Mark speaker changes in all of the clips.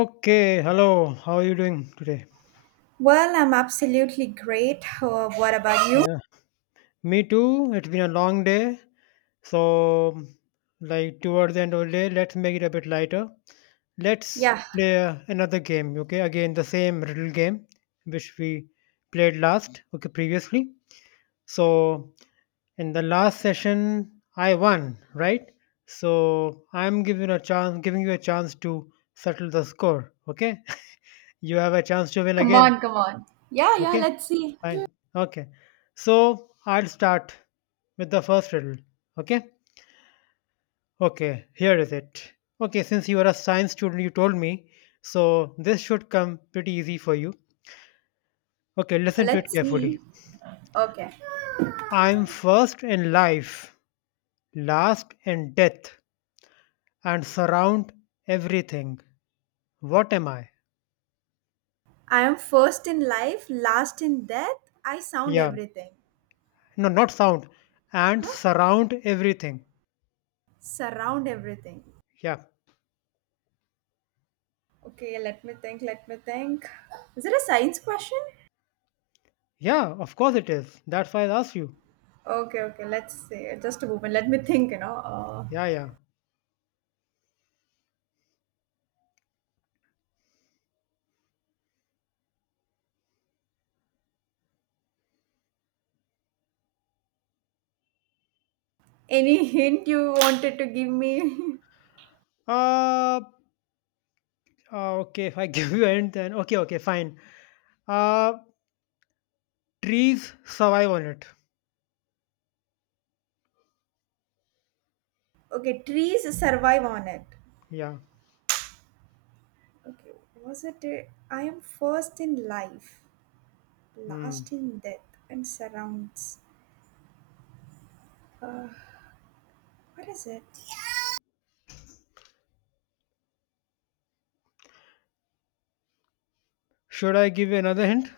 Speaker 1: Okay, hello. How are you doing today?
Speaker 2: Well, I'm absolutely great. What about you?
Speaker 1: Yeah. Me too. It's been a long day. So, like towards the end of the day, let's make it a bit lighter. Let's
Speaker 2: Yeah.
Speaker 1: play another game, okay? Again, the same riddle game which we played last, okay, previously. So, in the last session, I won, right? So, I'm giving a chance, giving you a chance to settle the score, okay? You have a chance to win
Speaker 2: Come
Speaker 1: again,
Speaker 2: on, come on. Yeah, yeah,
Speaker 1: okay?
Speaker 2: let's see.
Speaker 1: Fine. Okay. So I'll start with the first riddle. Okay. Okay. Here is it. Okay. Since you are a science student, you told me. So this should come pretty easy for you. Okay. Listen to it
Speaker 2: Let's
Speaker 1: carefully.
Speaker 2: see. Okay.
Speaker 1: I'm first in life, last in death, and surround everything. What am I?
Speaker 2: I am first in life, last in death. I sound
Speaker 1: Yeah.
Speaker 2: everything.
Speaker 1: No, not sound. And
Speaker 2: Huh?
Speaker 1: surround everything.
Speaker 2: Surround everything.
Speaker 1: Yeah.
Speaker 2: Okay, let me think. Is it a science question?
Speaker 1: Yeah. Of course it is. That's why I asked you.
Speaker 2: Okay, okay, let's see. Just a moment. Let me think, you know.
Speaker 1: Yeah.
Speaker 2: Any hint you wanted to give me?
Speaker 1: Yeah. Okay, if I give you a hint, then okay, okay, fine. Uh, Trees survive on it.
Speaker 2: Okay, trees survive on it.
Speaker 1: Yeah.
Speaker 2: Okay, was it? I am first in life,
Speaker 1: Hmm.
Speaker 2: last in death, and surrounds. What is it?
Speaker 1: Should I give you another hint?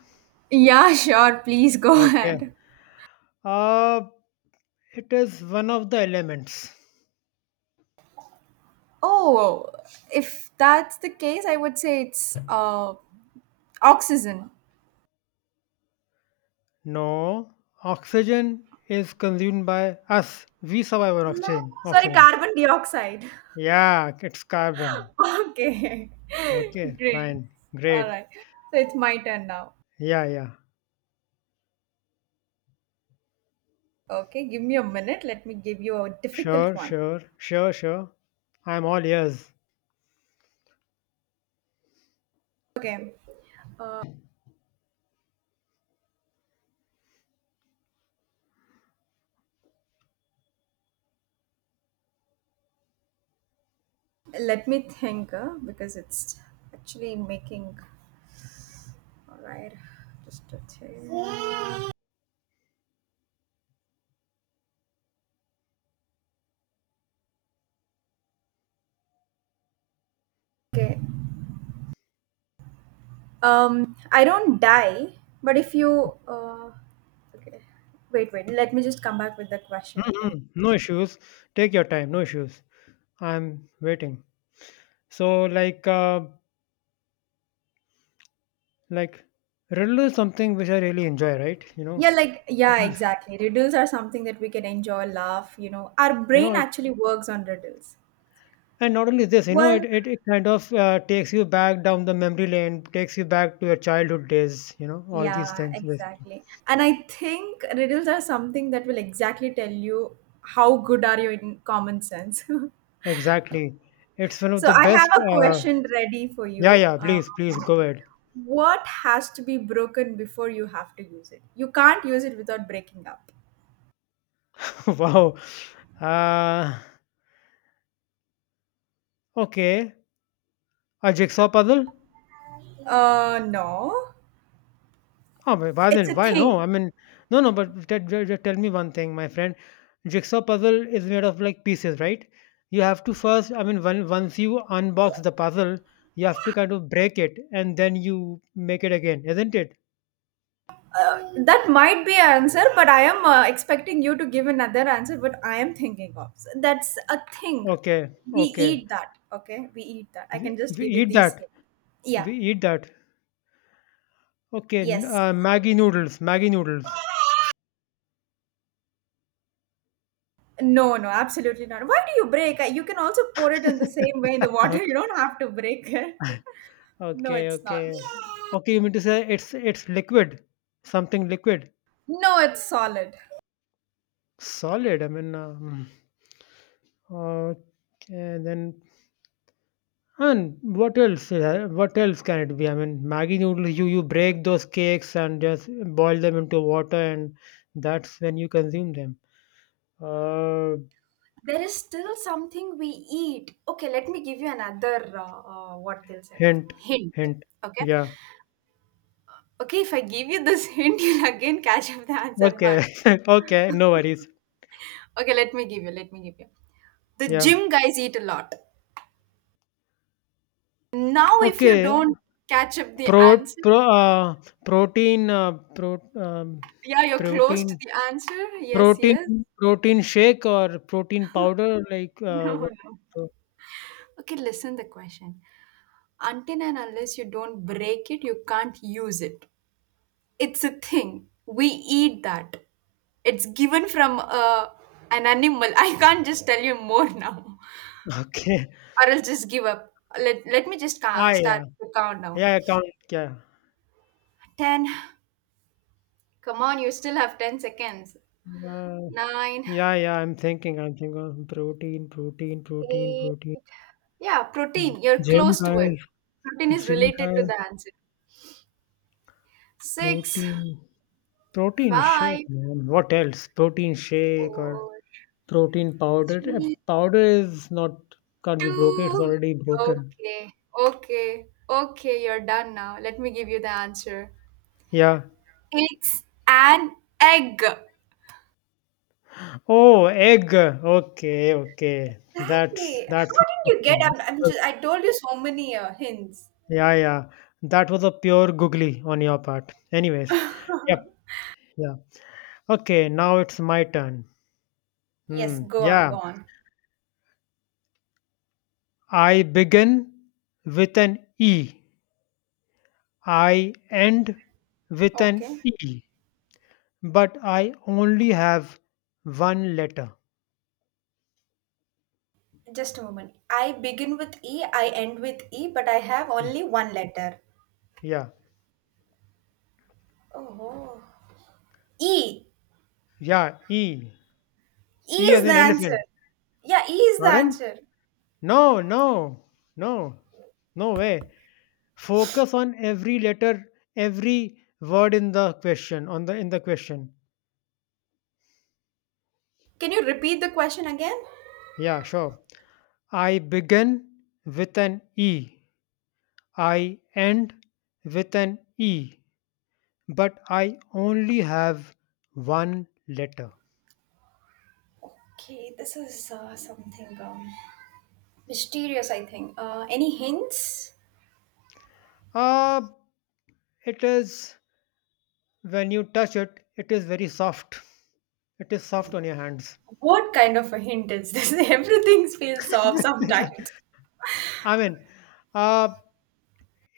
Speaker 2: Yeah, sure. Please go
Speaker 1: Okay.
Speaker 2: ahead.
Speaker 1: Uh, it is one of the elements.
Speaker 2: Oh, if that's the case, I would say it's oxygen.
Speaker 1: No, oxygen is consumed by us. We survive on oxygen.
Speaker 2: Sorry,
Speaker 1: Oxygen.
Speaker 2: carbon dioxide.
Speaker 1: Yeah, it's carbon.
Speaker 2: Okay.
Speaker 1: Okay,
Speaker 2: Great.
Speaker 1: fine,
Speaker 2: All
Speaker 1: great.
Speaker 2: right. So it's my turn now.
Speaker 1: Yeah, yeah.
Speaker 2: Okay, give me a minute. Let me give you a
Speaker 1: Sure,
Speaker 2: difficult one.
Speaker 1: sure, sure, sure. I'm all ears.
Speaker 2: Okay. Let me think because it's actually making. All right, just a thing. Okay. I don't die, but if you. Okay. Wait, wait. Let me just come back with the question. Okay.
Speaker 1: Hmm, no issues. Take your time. No issues. I'm waiting. So like like riddle is something which I really enjoy, right?
Speaker 2: Yeah, like yeah,
Speaker 1: Mhm.
Speaker 2: exactly. Riddles are something that we can enjoy, laugh. You know, our
Speaker 1: You know
Speaker 2: brain
Speaker 1: it.
Speaker 2: actually works on riddles.
Speaker 1: And not only this, you know,
Speaker 2: Well,
Speaker 1: it kind of takes you back down the memory lane, takes you back to your childhood days, you know, all these
Speaker 2: yeah,
Speaker 1: things basically.
Speaker 2: exactly. And I think riddles are something that will exactly tell you how good are you in common sense.
Speaker 1: Exactly. It's one of
Speaker 2: So
Speaker 1: the
Speaker 2: I have
Speaker 1: best.
Speaker 2: a question ready for
Speaker 1: Yeah,
Speaker 2: you.
Speaker 1: yeah, please, please go ahead.
Speaker 2: What has to be broken before you have to use it? You can't use it without breaking up.
Speaker 1: Wow. Uh, okay. A jigsaw puzzle?
Speaker 2: No,
Speaker 1: Oh, but why
Speaker 2: it's
Speaker 1: then?
Speaker 2: a
Speaker 1: Why
Speaker 2: thing.
Speaker 1: no? I mean, no, no. But tell me one thing, my friend. Jigsaw puzzle is made of like pieces, right? You have to first. I mean, when, once you unbox the puzzle, you have to kind of break it, and then you make it again, isn't it?
Speaker 2: That might be an answer, but I am expecting you to give another answer. But I am thinking of. So that's a thing.
Speaker 1: Okay,
Speaker 2: We
Speaker 1: okay.
Speaker 2: eat that. Okay, we eat that. I
Speaker 1: We,
Speaker 2: can just
Speaker 1: we
Speaker 2: give you
Speaker 1: eat
Speaker 2: these
Speaker 1: that.
Speaker 2: hints. Yeah.
Speaker 1: We eat that.
Speaker 2: Yes.
Speaker 1: Maggie noodles. Maggie noodles.
Speaker 2: No, no, absolutely not. Why do you break? You can also pour it in the same way in the water. You
Speaker 1: Okay,
Speaker 2: don't have to break it. No,
Speaker 1: okay,
Speaker 2: it's not.
Speaker 1: okay. Okay, you mean to say it's liquid, something liquid,
Speaker 2: No, it's solid.
Speaker 1: solid. I mean. Okay, then and what else? What else can it be? I mean, Maggi noodles. You break those cakes and just boil them into water, and that's when you consume them. Uh,
Speaker 2: There is still something we eat. Okay, let me give you another what they'll say
Speaker 1: hint,
Speaker 2: hint.
Speaker 1: hint.
Speaker 2: Okay,
Speaker 1: Yeah.
Speaker 2: okay. If I give you this hint, you'll again catch up the answer.
Speaker 1: Okay.
Speaker 2: But
Speaker 1: Okay. No worries.
Speaker 2: okay, let me give you. The
Speaker 1: Yeah.
Speaker 2: gym guys eat a lot. Now, if you
Speaker 1: Okay.
Speaker 2: don't catch up the
Speaker 1: Pro
Speaker 2: answer,
Speaker 1: pro uh, protein uh, pro um,
Speaker 2: yeah, you're close
Speaker 1: Protein
Speaker 2: to the answer. Yes,
Speaker 1: protein
Speaker 2: yes.
Speaker 1: protein shake or protein powder like
Speaker 2: No,
Speaker 1: what?
Speaker 2: no. Okay, listen the question. Until and unless you don't break it, you can't use it. It's a thing. We eat that. It's given from an animal. I can't just tell you more now,
Speaker 1: Okay.
Speaker 2: or I'll just give up. Let me just
Speaker 1: Ah,
Speaker 2: start
Speaker 1: yeah.
Speaker 2: the countdown.
Speaker 1: Yeah, account?
Speaker 2: 10. Come on, you still have 10 seconds.
Speaker 1: Yeah.
Speaker 2: 9,
Speaker 1: Yeah, yeah. I'm thinking. I'm thinking of protein, protein, protein,
Speaker 2: 8.
Speaker 1: protein.
Speaker 2: Yeah, protein. You're
Speaker 1: Gym
Speaker 2: close to it.
Speaker 1: guys,
Speaker 2: Protein is
Speaker 1: gym
Speaker 2: related to
Speaker 1: guys,
Speaker 2: the answer. 6,
Speaker 1: protein, protein shake,
Speaker 2: 5,
Speaker 1: man. What else? Protein shake or
Speaker 2: 4,
Speaker 1: protein powder?
Speaker 2: 3,
Speaker 1: Powder is not, can't be broken. It's
Speaker 2: 2.
Speaker 1: already broken.
Speaker 2: Okay, okay, okay, you're done now. Let me give you the answer.
Speaker 1: Yeah.
Speaker 2: It's an egg.
Speaker 1: Oh, egg. Okay, okay.
Speaker 2: Exactly.
Speaker 1: That's,
Speaker 2: How
Speaker 1: what
Speaker 2: did you get?
Speaker 1: happened.
Speaker 2: I'm,
Speaker 1: That
Speaker 2: I'm
Speaker 1: was,
Speaker 2: just, I told you so many hints.
Speaker 1: yeah, yeah. That was a pure googly on your part. Anyways. Yep. Yeah. Okay, now it's my turn.
Speaker 2: Yes,
Speaker 1: Hmm,
Speaker 2: go on,
Speaker 1: yeah,
Speaker 2: go on.
Speaker 1: I begin with an E. I end with an
Speaker 2: Okay.
Speaker 1: E, but I only have one letter.
Speaker 2: Just a moment. I begin with E, I end with E, but I have
Speaker 1: Yeah,
Speaker 2: only one letter.
Speaker 1: yeah,
Speaker 2: Oh. E.
Speaker 1: yeah. E,
Speaker 2: E
Speaker 1: E as
Speaker 2: is the
Speaker 1: in elephant.
Speaker 2: answer. Yeah, E is the
Speaker 1: Pardon?
Speaker 2: answer.
Speaker 1: No, no, no, no way. Focus on every letter, every word in the question. On the in the question.
Speaker 2: Can you repeat the question again?
Speaker 1: Yeah, sure. I begin with an E. I end with an E, but I only have one letter.
Speaker 2: Okay, this is something mysterious, I think. Any hints?
Speaker 1: Ah, it is when you touch it, it is very soft. It is soft on your hands.
Speaker 2: What kind of a hint is this? Everything feels off sometimes.
Speaker 1: I mean, uh,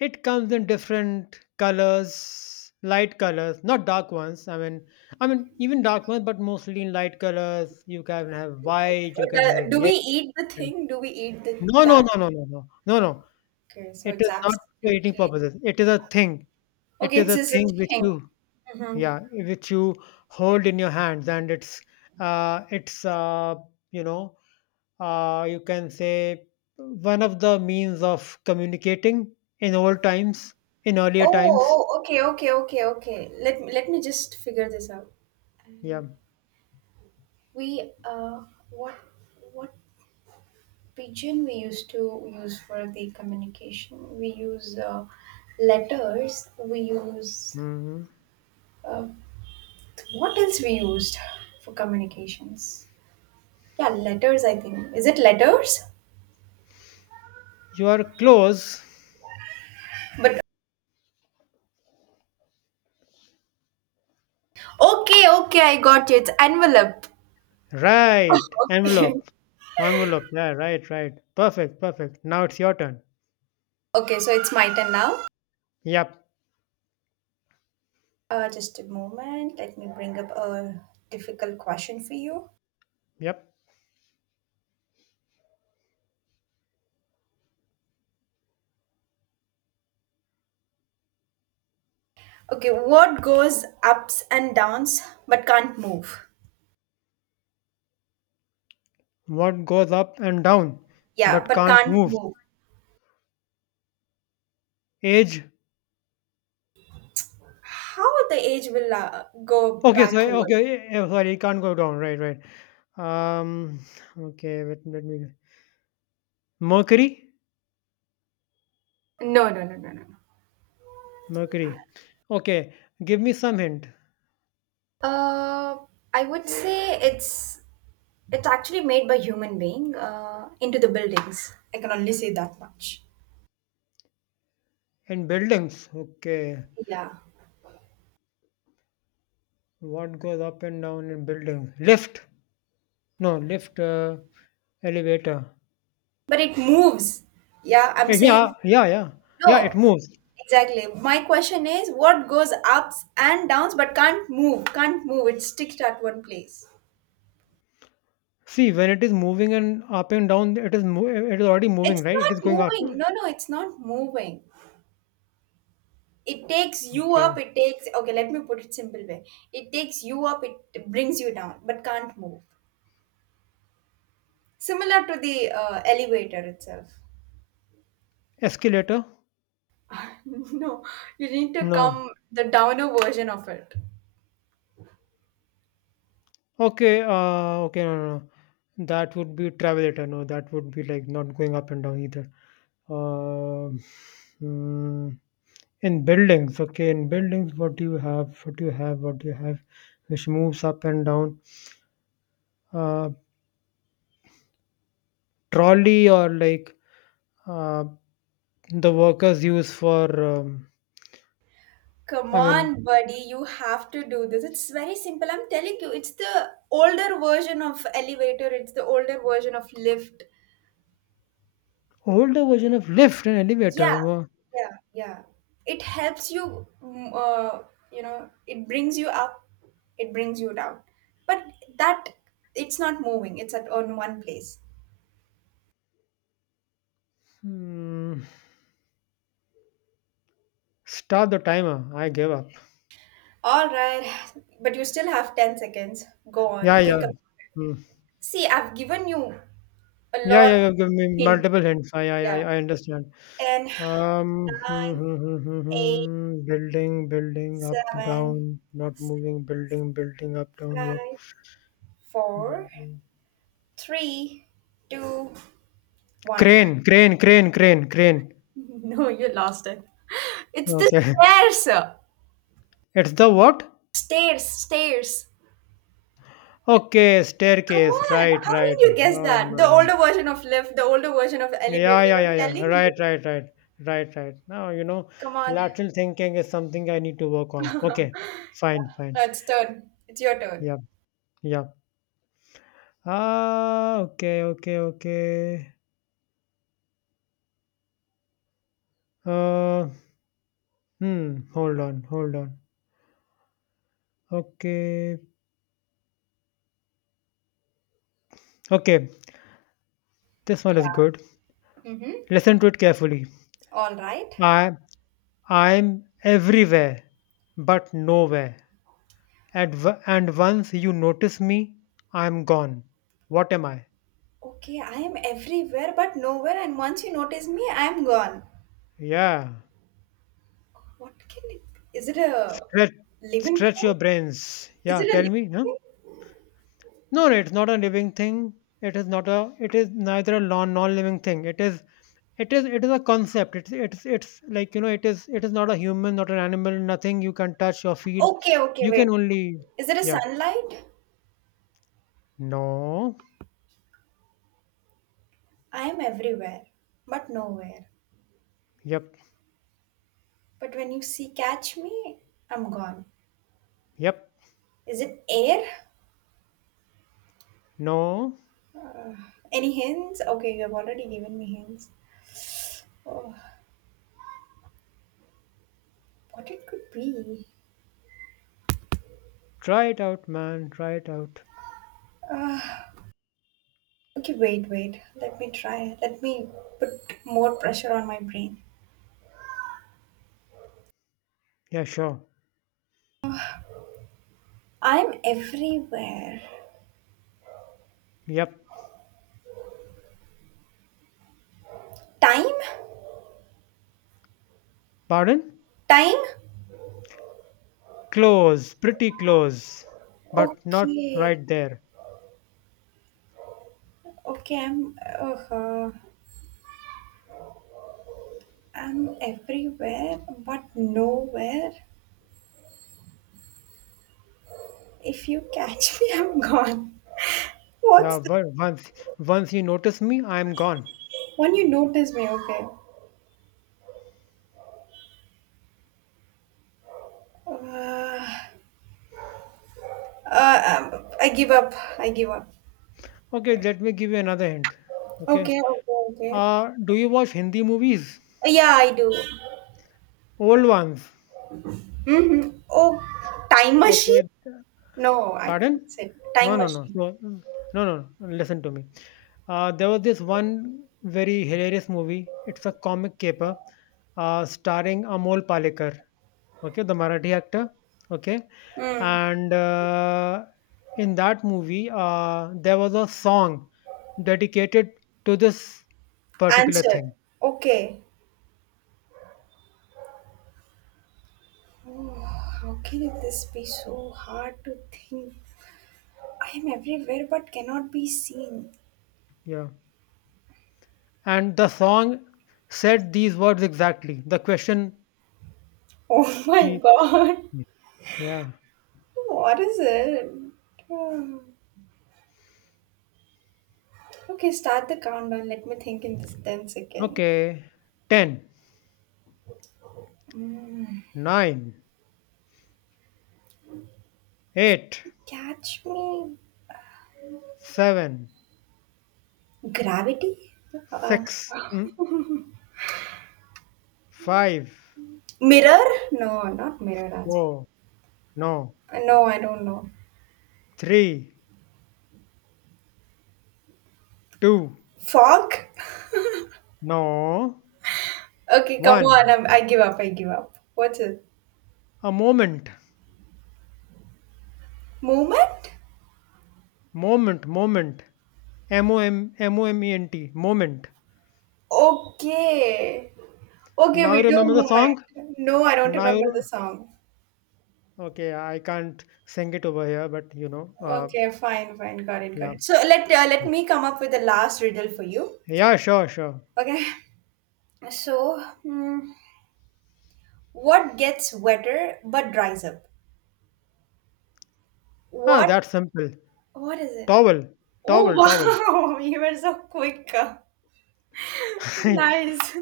Speaker 1: it comes in different colors, light colors, not dark ones. I mean even dark ones, but mostly in light colors. You can have
Speaker 2: Okay.
Speaker 1: white, you can have
Speaker 2: Do
Speaker 1: yellow.
Speaker 2: we eat the thing? Do we eat the,
Speaker 1: No, no,
Speaker 2: that?
Speaker 1: no, no, no, no, no, no.
Speaker 2: Okay, so
Speaker 1: It
Speaker 2: it's
Speaker 1: is not for eating
Speaker 2: absolutely.
Speaker 1: purposes. It is a thing. It
Speaker 2: Okay,
Speaker 1: is
Speaker 2: it's
Speaker 1: a
Speaker 2: just a
Speaker 1: thing which
Speaker 2: thing.
Speaker 1: you,
Speaker 2: hmm
Speaker 1: yeah, which you hold in your hands, and uh, it's, uh, you know, you can say one of the means of communicating in old times, in earlier
Speaker 2: Oh,
Speaker 1: times.
Speaker 2: oh, okay, okay, okay, okay. Let me just figure this out.
Speaker 1: Yeah.
Speaker 2: Um, We uh, what what pigeon we used to use for the communication. We use letters. We use
Speaker 1: Hmm,
Speaker 2: uh, what else we used for communications? Yeah, letters. I think is it letters?
Speaker 1: you are close.
Speaker 2: But okay, okay, I got you. It's envelope.
Speaker 1: Right.
Speaker 2: Okay.
Speaker 1: Envelope. Envelope. Yeah. Right. Right. Perfect. Perfect. Now it's your turn.
Speaker 2: Okay, so it's my turn now.
Speaker 1: Yep.
Speaker 2: Just a moment. Let me bring up a difficult question for you.
Speaker 1: Yep.
Speaker 2: Okay, what goes ups and downs but can't move?
Speaker 1: What goes up and down,
Speaker 2: Yeah,
Speaker 1: but
Speaker 2: but
Speaker 1: can't
Speaker 2: can't
Speaker 1: move?
Speaker 2: move.
Speaker 1: Age?
Speaker 2: How the age will go
Speaker 1: Okay, sorry,
Speaker 2: backward?
Speaker 1: okay, sorry, it can't go down. Right, right. Um, okay, let me. Mercury?
Speaker 2: No, no, no, no, no, no.
Speaker 1: Mercury. Okay, give me some hint.
Speaker 2: Uh, I would say it's actually made by human being into the buildings. I can only say that much.
Speaker 1: In buildings, okay.
Speaker 2: Yeah.
Speaker 1: What goes up and down in buildings? Lift? No, lift, elevator.
Speaker 2: But it moves. Yeah, I'm
Speaker 1: Eh, yeah,
Speaker 2: saying
Speaker 1: yeah, yeah. Yeah, it
Speaker 2: no.
Speaker 1: moves.
Speaker 2: Exactly. My question is what goes ups and downs but can't move, can't move. It's sticked at one place.
Speaker 1: See, when it is moving and up and down, it is already moving,
Speaker 2: It's
Speaker 1: right? It
Speaker 2: not
Speaker 1: is going up.
Speaker 2: moving. No, no, it's not moving. It takes you
Speaker 1: Okay.
Speaker 2: up, it takes. Okay, let me put it simple way. It takes you up, it brings you down, but can't move, similar to the elevator itself.
Speaker 1: Escalator?
Speaker 2: No, you need to
Speaker 1: No.
Speaker 2: come the downer version of it.
Speaker 1: Okay, okay, no, no, no. That would be travelator. No, that would be like not going up and down either. Um, mm, in buildings, okay, in buildings, what do you have? What do you have? What do you have? Which moves up and down. Uh, trolley or like uh, the workers use for. Um,
Speaker 2: Come
Speaker 1: I mean,
Speaker 2: on, buddy, you have to do this. It's very simple, I'm telling you. It's the older version of elevator, it's the older version of lift.
Speaker 1: older version of lift and
Speaker 2: Yeah,
Speaker 1: elevator. Wow.
Speaker 2: yeah, yeah. It helps you, you know, it brings you up, it brings you down. But that, it's not moving, it's at on one place.
Speaker 1: Hmm. Start the timer. I give up.
Speaker 2: All right, but you still have 10 seconds. Go on,
Speaker 1: Yeah, yeah.
Speaker 2: think about.
Speaker 1: Hmm.
Speaker 2: See, I've given you a
Speaker 1: Yeah,
Speaker 2: lot
Speaker 1: yeah, you have given me
Speaker 2: hint.
Speaker 1: multiple hints.
Speaker 2: Yeah.
Speaker 1: I understand.
Speaker 2: 10, 9,
Speaker 1: Hmm, hmm, hmm, hmm,
Speaker 2: eight,
Speaker 1: hmm. Building, building, up,
Speaker 2: seven,
Speaker 1: down, not
Speaker 2: six,
Speaker 1: moving, building, building, up, down, what?
Speaker 2: five, four,
Speaker 1: Building.
Speaker 2: three, two, one.
Speaker 1: Crane, crane, crane, crane, crane.
Speaker 2: No, you lost it. It's the
Speaker 1: Okay.
Speaker 2: stairs.
Speaker 1: It's the what?
Speaker 2: Stairs, stairs.
Speaker 1: Okay,
Speaker 2: Come
Speaker 1: staircase.
Speaker 2: on.
Speaker 1: Right,
Speaker 2: How
Speaker 1: right.
Speaker 2: did you guess
Speaker 1: Oh,
Speaker 2: that? The
Speaker 1: man.
Speaker 2: older version of lift, the older version of
Speaker 1: Yeah,
Speaker 2: elevator.
Speaker 1: yeah, yeah,
Speaker 2: I'm
Speaker 1: yeah.
Speaker 2: telling
Speaker 1: Right,
Speaker 2: you.
Speaker 1: right, right. Right, right. Now, you know,
Speaker 2: Come on.
Speaker 1: lateral thinking is something I need to work on. Okay, fine,
Speaker 2: Now
Speaker 1: fine.
Speaker 2: it's turn. It's your turn.
Speaker 1: Yeah, yeah. Ah, okay, okay, okay. Uh, hmm, hold on, hold on. Okay. Okay, this one is good.
Speaker 2: Mm-hmm.
Speaker 1: Listen to it carefully.
Speaker 2: All right.
Speaker 1: I I'm everywhere but nowhere. And once you notice me, I'm gone. What am I?
Speaker 2: Okay, I am everywhere but nowhere, and once you notice me, I am gone.
Speaker 1: Yeah.
Speaker 2: What can it be? Is it a
Speaker 1: Stretch
Speaker 2: living
Speaker 1: Stretch
Speaker 2: thing?
Speaker 1: your brains.
Speaker 2: Is
Speaker 1: Yeah,
Speaker 2: it a
Speaker 1: tell
Speaker 2: living
Speaker 1: me, huh?
Speaker 2: thing?
Speaker 1: No, no, it's not a living thing. It is not a it is neither a non living thing. It is it is a concept, it's like you know it is not a human, not an animal, nothing you can touch or feel,
Speaker 2: Okay, okay,
Speaker 1: you
Speaker 2: wait.
Speaker 1: can only
Speaker 2: Is it a
Speaker 1: yeah,
Speaker 2: sunlight?
Speaker 1: no,
Speaker 2: I am everywhere but nowhere.
Speaker 1: yep,
Speaker 2: But when you see catch me, I'm gone.
Speaker 1: yep,
Speaker 2: Is it air?
Speaker 1: no,
Speaker 2: Uh, any hints? Okay, you have already given me hints. Oh, what it could be?
Speaker 1: try it out man, try it out,
Speaker 2: Okay, wait, wait. Let me try. Let me put more pressure on my brain.
Speaker 1: yeah sure,
Speaker 2: I'm everywhere.
Speaker 1: yep,
Speaker 2: Time?
Speaker 1: pardon,
Speaker 2: Time?
Speaker 1: close, pretty close, but not
Speaker 2: Okay.
Speaker 1: right there,
Speaker 2: Okay, I'm. I'm everywhere, but nowhere. If you catch me, I'm gone.
Speaker 1: yeah,
Speaker 2: What's the
Speaker 1: once you notice me, I'm gone.
Speaker 2: one you notice me? Okay. Uh, I give up. I give up.
Speaker 1: Okay, let me give you another hint. Okay,
Speaker 2: Okay, okay, okay.
Speaker 1: do you watch Hindi movies,
Speaker 2: Yeah, I do.
Speaker 1: old ones?
Speaker 2: Mm-hmm. Oh, time
Speaker 1: Okay.
Speaker 2: machine? No, I
Speaker 1: Pardon?
Speaker 2: can't say
Speaker 1: No,
Speaker 2: time
Speaker 1: no, no.
Speaker 2: machine.
Speaker 1: So, mm, no, no, no. Listen to me. There was this one very hilarious movie. It's a comic caper starring Amol Palekar, okay, the Marathi actor, okay.
Speaker 2: Mm.
Speaker 1: And in that movie, there was a song dedicated to this particular
Speaker 2: Answer.
Speaker 1: thing.
Speaker 2: Okay. How can this be so hard to think? I am everywhere but cannot be seen.
Speaker 1: Yeah. And the song said these words exactly. The question
Speaker 2: Oh, my
Speaker 1: he,
Speaker 2: God.
Speaker 1: yeah.
Speaker 2: What is it? Hmm. Okay, start the countdown. Let me think in this 10 seconds.
Speaker 1: Okay. 10,
Speaker 2: Mm.
Speaker 1: 9, eight,
Speaker 2: Catch me.
Speaker 1: seven,
Speaker 2: Gravity? Uh,
Speaker 1: six, mm, five,
Speaker 2: mirror? No, not mirror as
Speaker 1: four, no,
Speaker 2: well. No, I don't know.
Speaker 1: three, two,
Speaker 2: Fog?
Speaker 1: no,
Speaker 2: Okay, come on.
Speaker 1: one.
Speaker 2: I'm, I give up. I give up. What's it?
Speaker 1: A moment,
Speaker 2: Movement?
Speaker 1: moment, moment. M O M M O M E N T, moment.
Speaker 2: Okay. Okay,
Speaker 1: Now you
Speaker 2: we do
Speaker 1: remember the song?
Speaker 2: movement. No, I don't
Speaker 1: Now
Speaker 2: remember the
Speaker 1: you
Speaker 2: song.
Speaker 1: okay. I can't sing it over here, but you know,
Speaker 2: Okay, fine, fine. Got it, got
Speaker 1: yeah,
Speaker 2: it. So let let me come up with the last riddle for you.
Speaker 1: yeah, sure, sure.
Speaker 2: Okay. So, hmm, what gets wetter but dries up?
Speaker 1: Ah,
Speaker 2: What?
Speaker 1: that's simple.
Speaker 2: What is it?
Speaker 1: Towel,
Speaker 2: Oh,
Speaker 1: towel, towel.
Speaker 2: wow, you were so quick. Nice.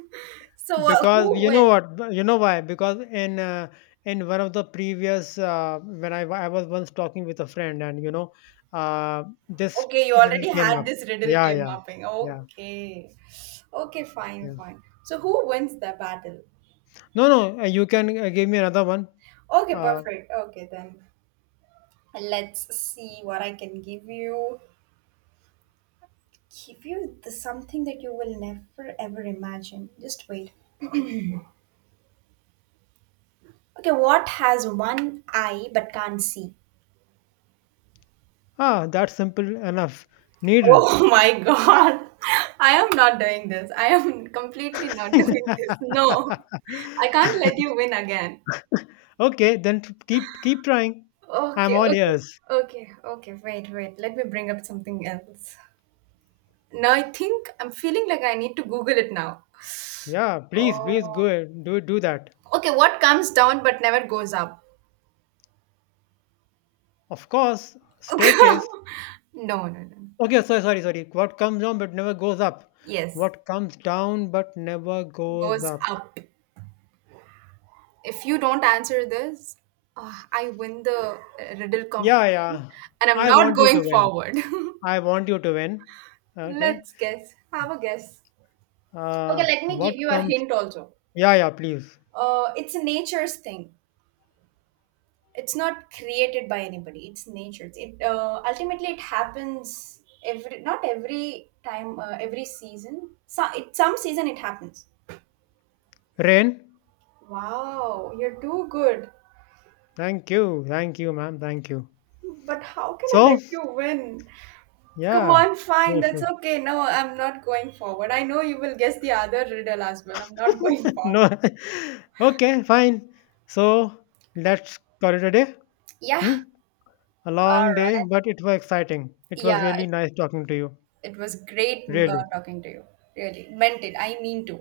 Speaker 2: So
Speaker 1: Because
Speaker 2: who
Speaker 1: you
Speaker 2: wins?
Speaker 1: know what, you know why, because in one of the previous when I was once talking with a friend and you know uh, this
Speaker 2: Okay, you
Speaker 1: riddle
Speaker 2: already
Speaker 1: came
Speaker 2: had
Speaker 1: up,
Speaker 2: this riddle
Speaker 1: yeah,
Speaker 2: game
Speaker 1: yeah,
Speaker 2: mapping.
Speaker 1: yeah,
Speaker 2: Okay. Okay, fine,
Speaker 1: yeah,
Speaker 2: fine. So who wins the battle?
Speaker 1: no, no, you can give me another one.
Speaker 2: Okay,
Speaker 1: uh,
Speaker 2: perfect. Okay, then let's see what I can give you. Give you the, something that you will never ever imagine. Just wait. Okay, what has one eye but can't see?
Speaker 1: ah, that's simple enough. Needle.
Speaker 2: Oh, my God. I am not doing this. I am completely not doing this. No, I can't let you win again.
Speaker 1: Okay, then keep keep trying, I'm
Speaker 2: Okay,
Speaker 1: all
Speaker 2: okay,
Speaker 1: ears.
Speaker 2: okay, okay. Wait, wait. Let me bring up something else. Now I think I'm feeling like I need to Google it now.
Speaker 1: Yeah, please, please go
Speaker 2: Oh.
Speaker 1: ahead, do do that.
Speaker 2: Okay, what comes down but never goes up?
Speaker 1: Of course, staircase.
Speaker 2: No, no, no.
Speaker 1: Okay, so sorry, sorry. What comes down but never goes up.
Speaker 2: Yes,
Speaker 1: What comes down but never goes
Speaker 2: goes
Speaker 1: up.
Speaker 2: up. If you don't answer this, I win the riddle
Speaker 1: Yeah,
Speaker 2: competition
Speaker 1: yeah.
Speaker 2: and I'm
Speaker 1: I
Speaker 2: not
Speaker 1: want you
Speaker 2: going
Speaker 1: to win.
Speaker 2: forward.
Speaker 1: I want you to win. Okay.
Speaker 2: Let's guess. Have a guess. Okay, let me
Speaker 1: What
Speaker 2: give you a
Speaker 1: comes?
Speaker 2: hint also.
Speaker 1: Yeah, yeah. Please,
Speaker 2: It's nature's thing. It's not created by anybody. It's nature's. It ultimately it happens every not every time every season. So it some season it happens.
Speaker 1: rain.
Speaker 2: Wow, you're too good.
Speaker 1: Thank you, ma'am. Thank you.
Speaker 2: But how can I
Speaker 1: So,
Speaker 2: let you win? Come
Speaker 1: yeah.
Speaker 2: on,
Speaker 1: No
Speaker 2: fine. That's
Speaker 1: issue.
Speaker 2: okay. No, I'm not going forward. I know you will guess the other riddle as well. I'm not going
Speaker 1: No.
Speaker 2: forward.
Speaker 1: Okay, fine. So let's call it a day.
Speaker 2: Yeah.
Speaker 1: Hmm? A
Speaker 2: All
Speaker 1: long day,
Speaker 2: right.
Speaker 1: but it was exciting. It was
Speaker 2: Yeah.
Speaker 1: really
Speaker 2: It,
Speaker 1: nice talking to you.
Speaker 2: it was great
Speaker 1: Really.
Speaker 2: talking to you. Really. Meant it. I mean to.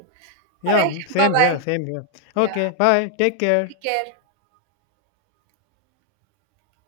Speaker 2: All
Speaker 1: Yeah,
Speaker 2: right. Bye
Speaker 1: same
Speaker 2: bye.
Speaker 1: here, same here.
Speaker 2: Yeah.
Speaker 1: Okay, bye. Take care.
Speaker 2: Take care.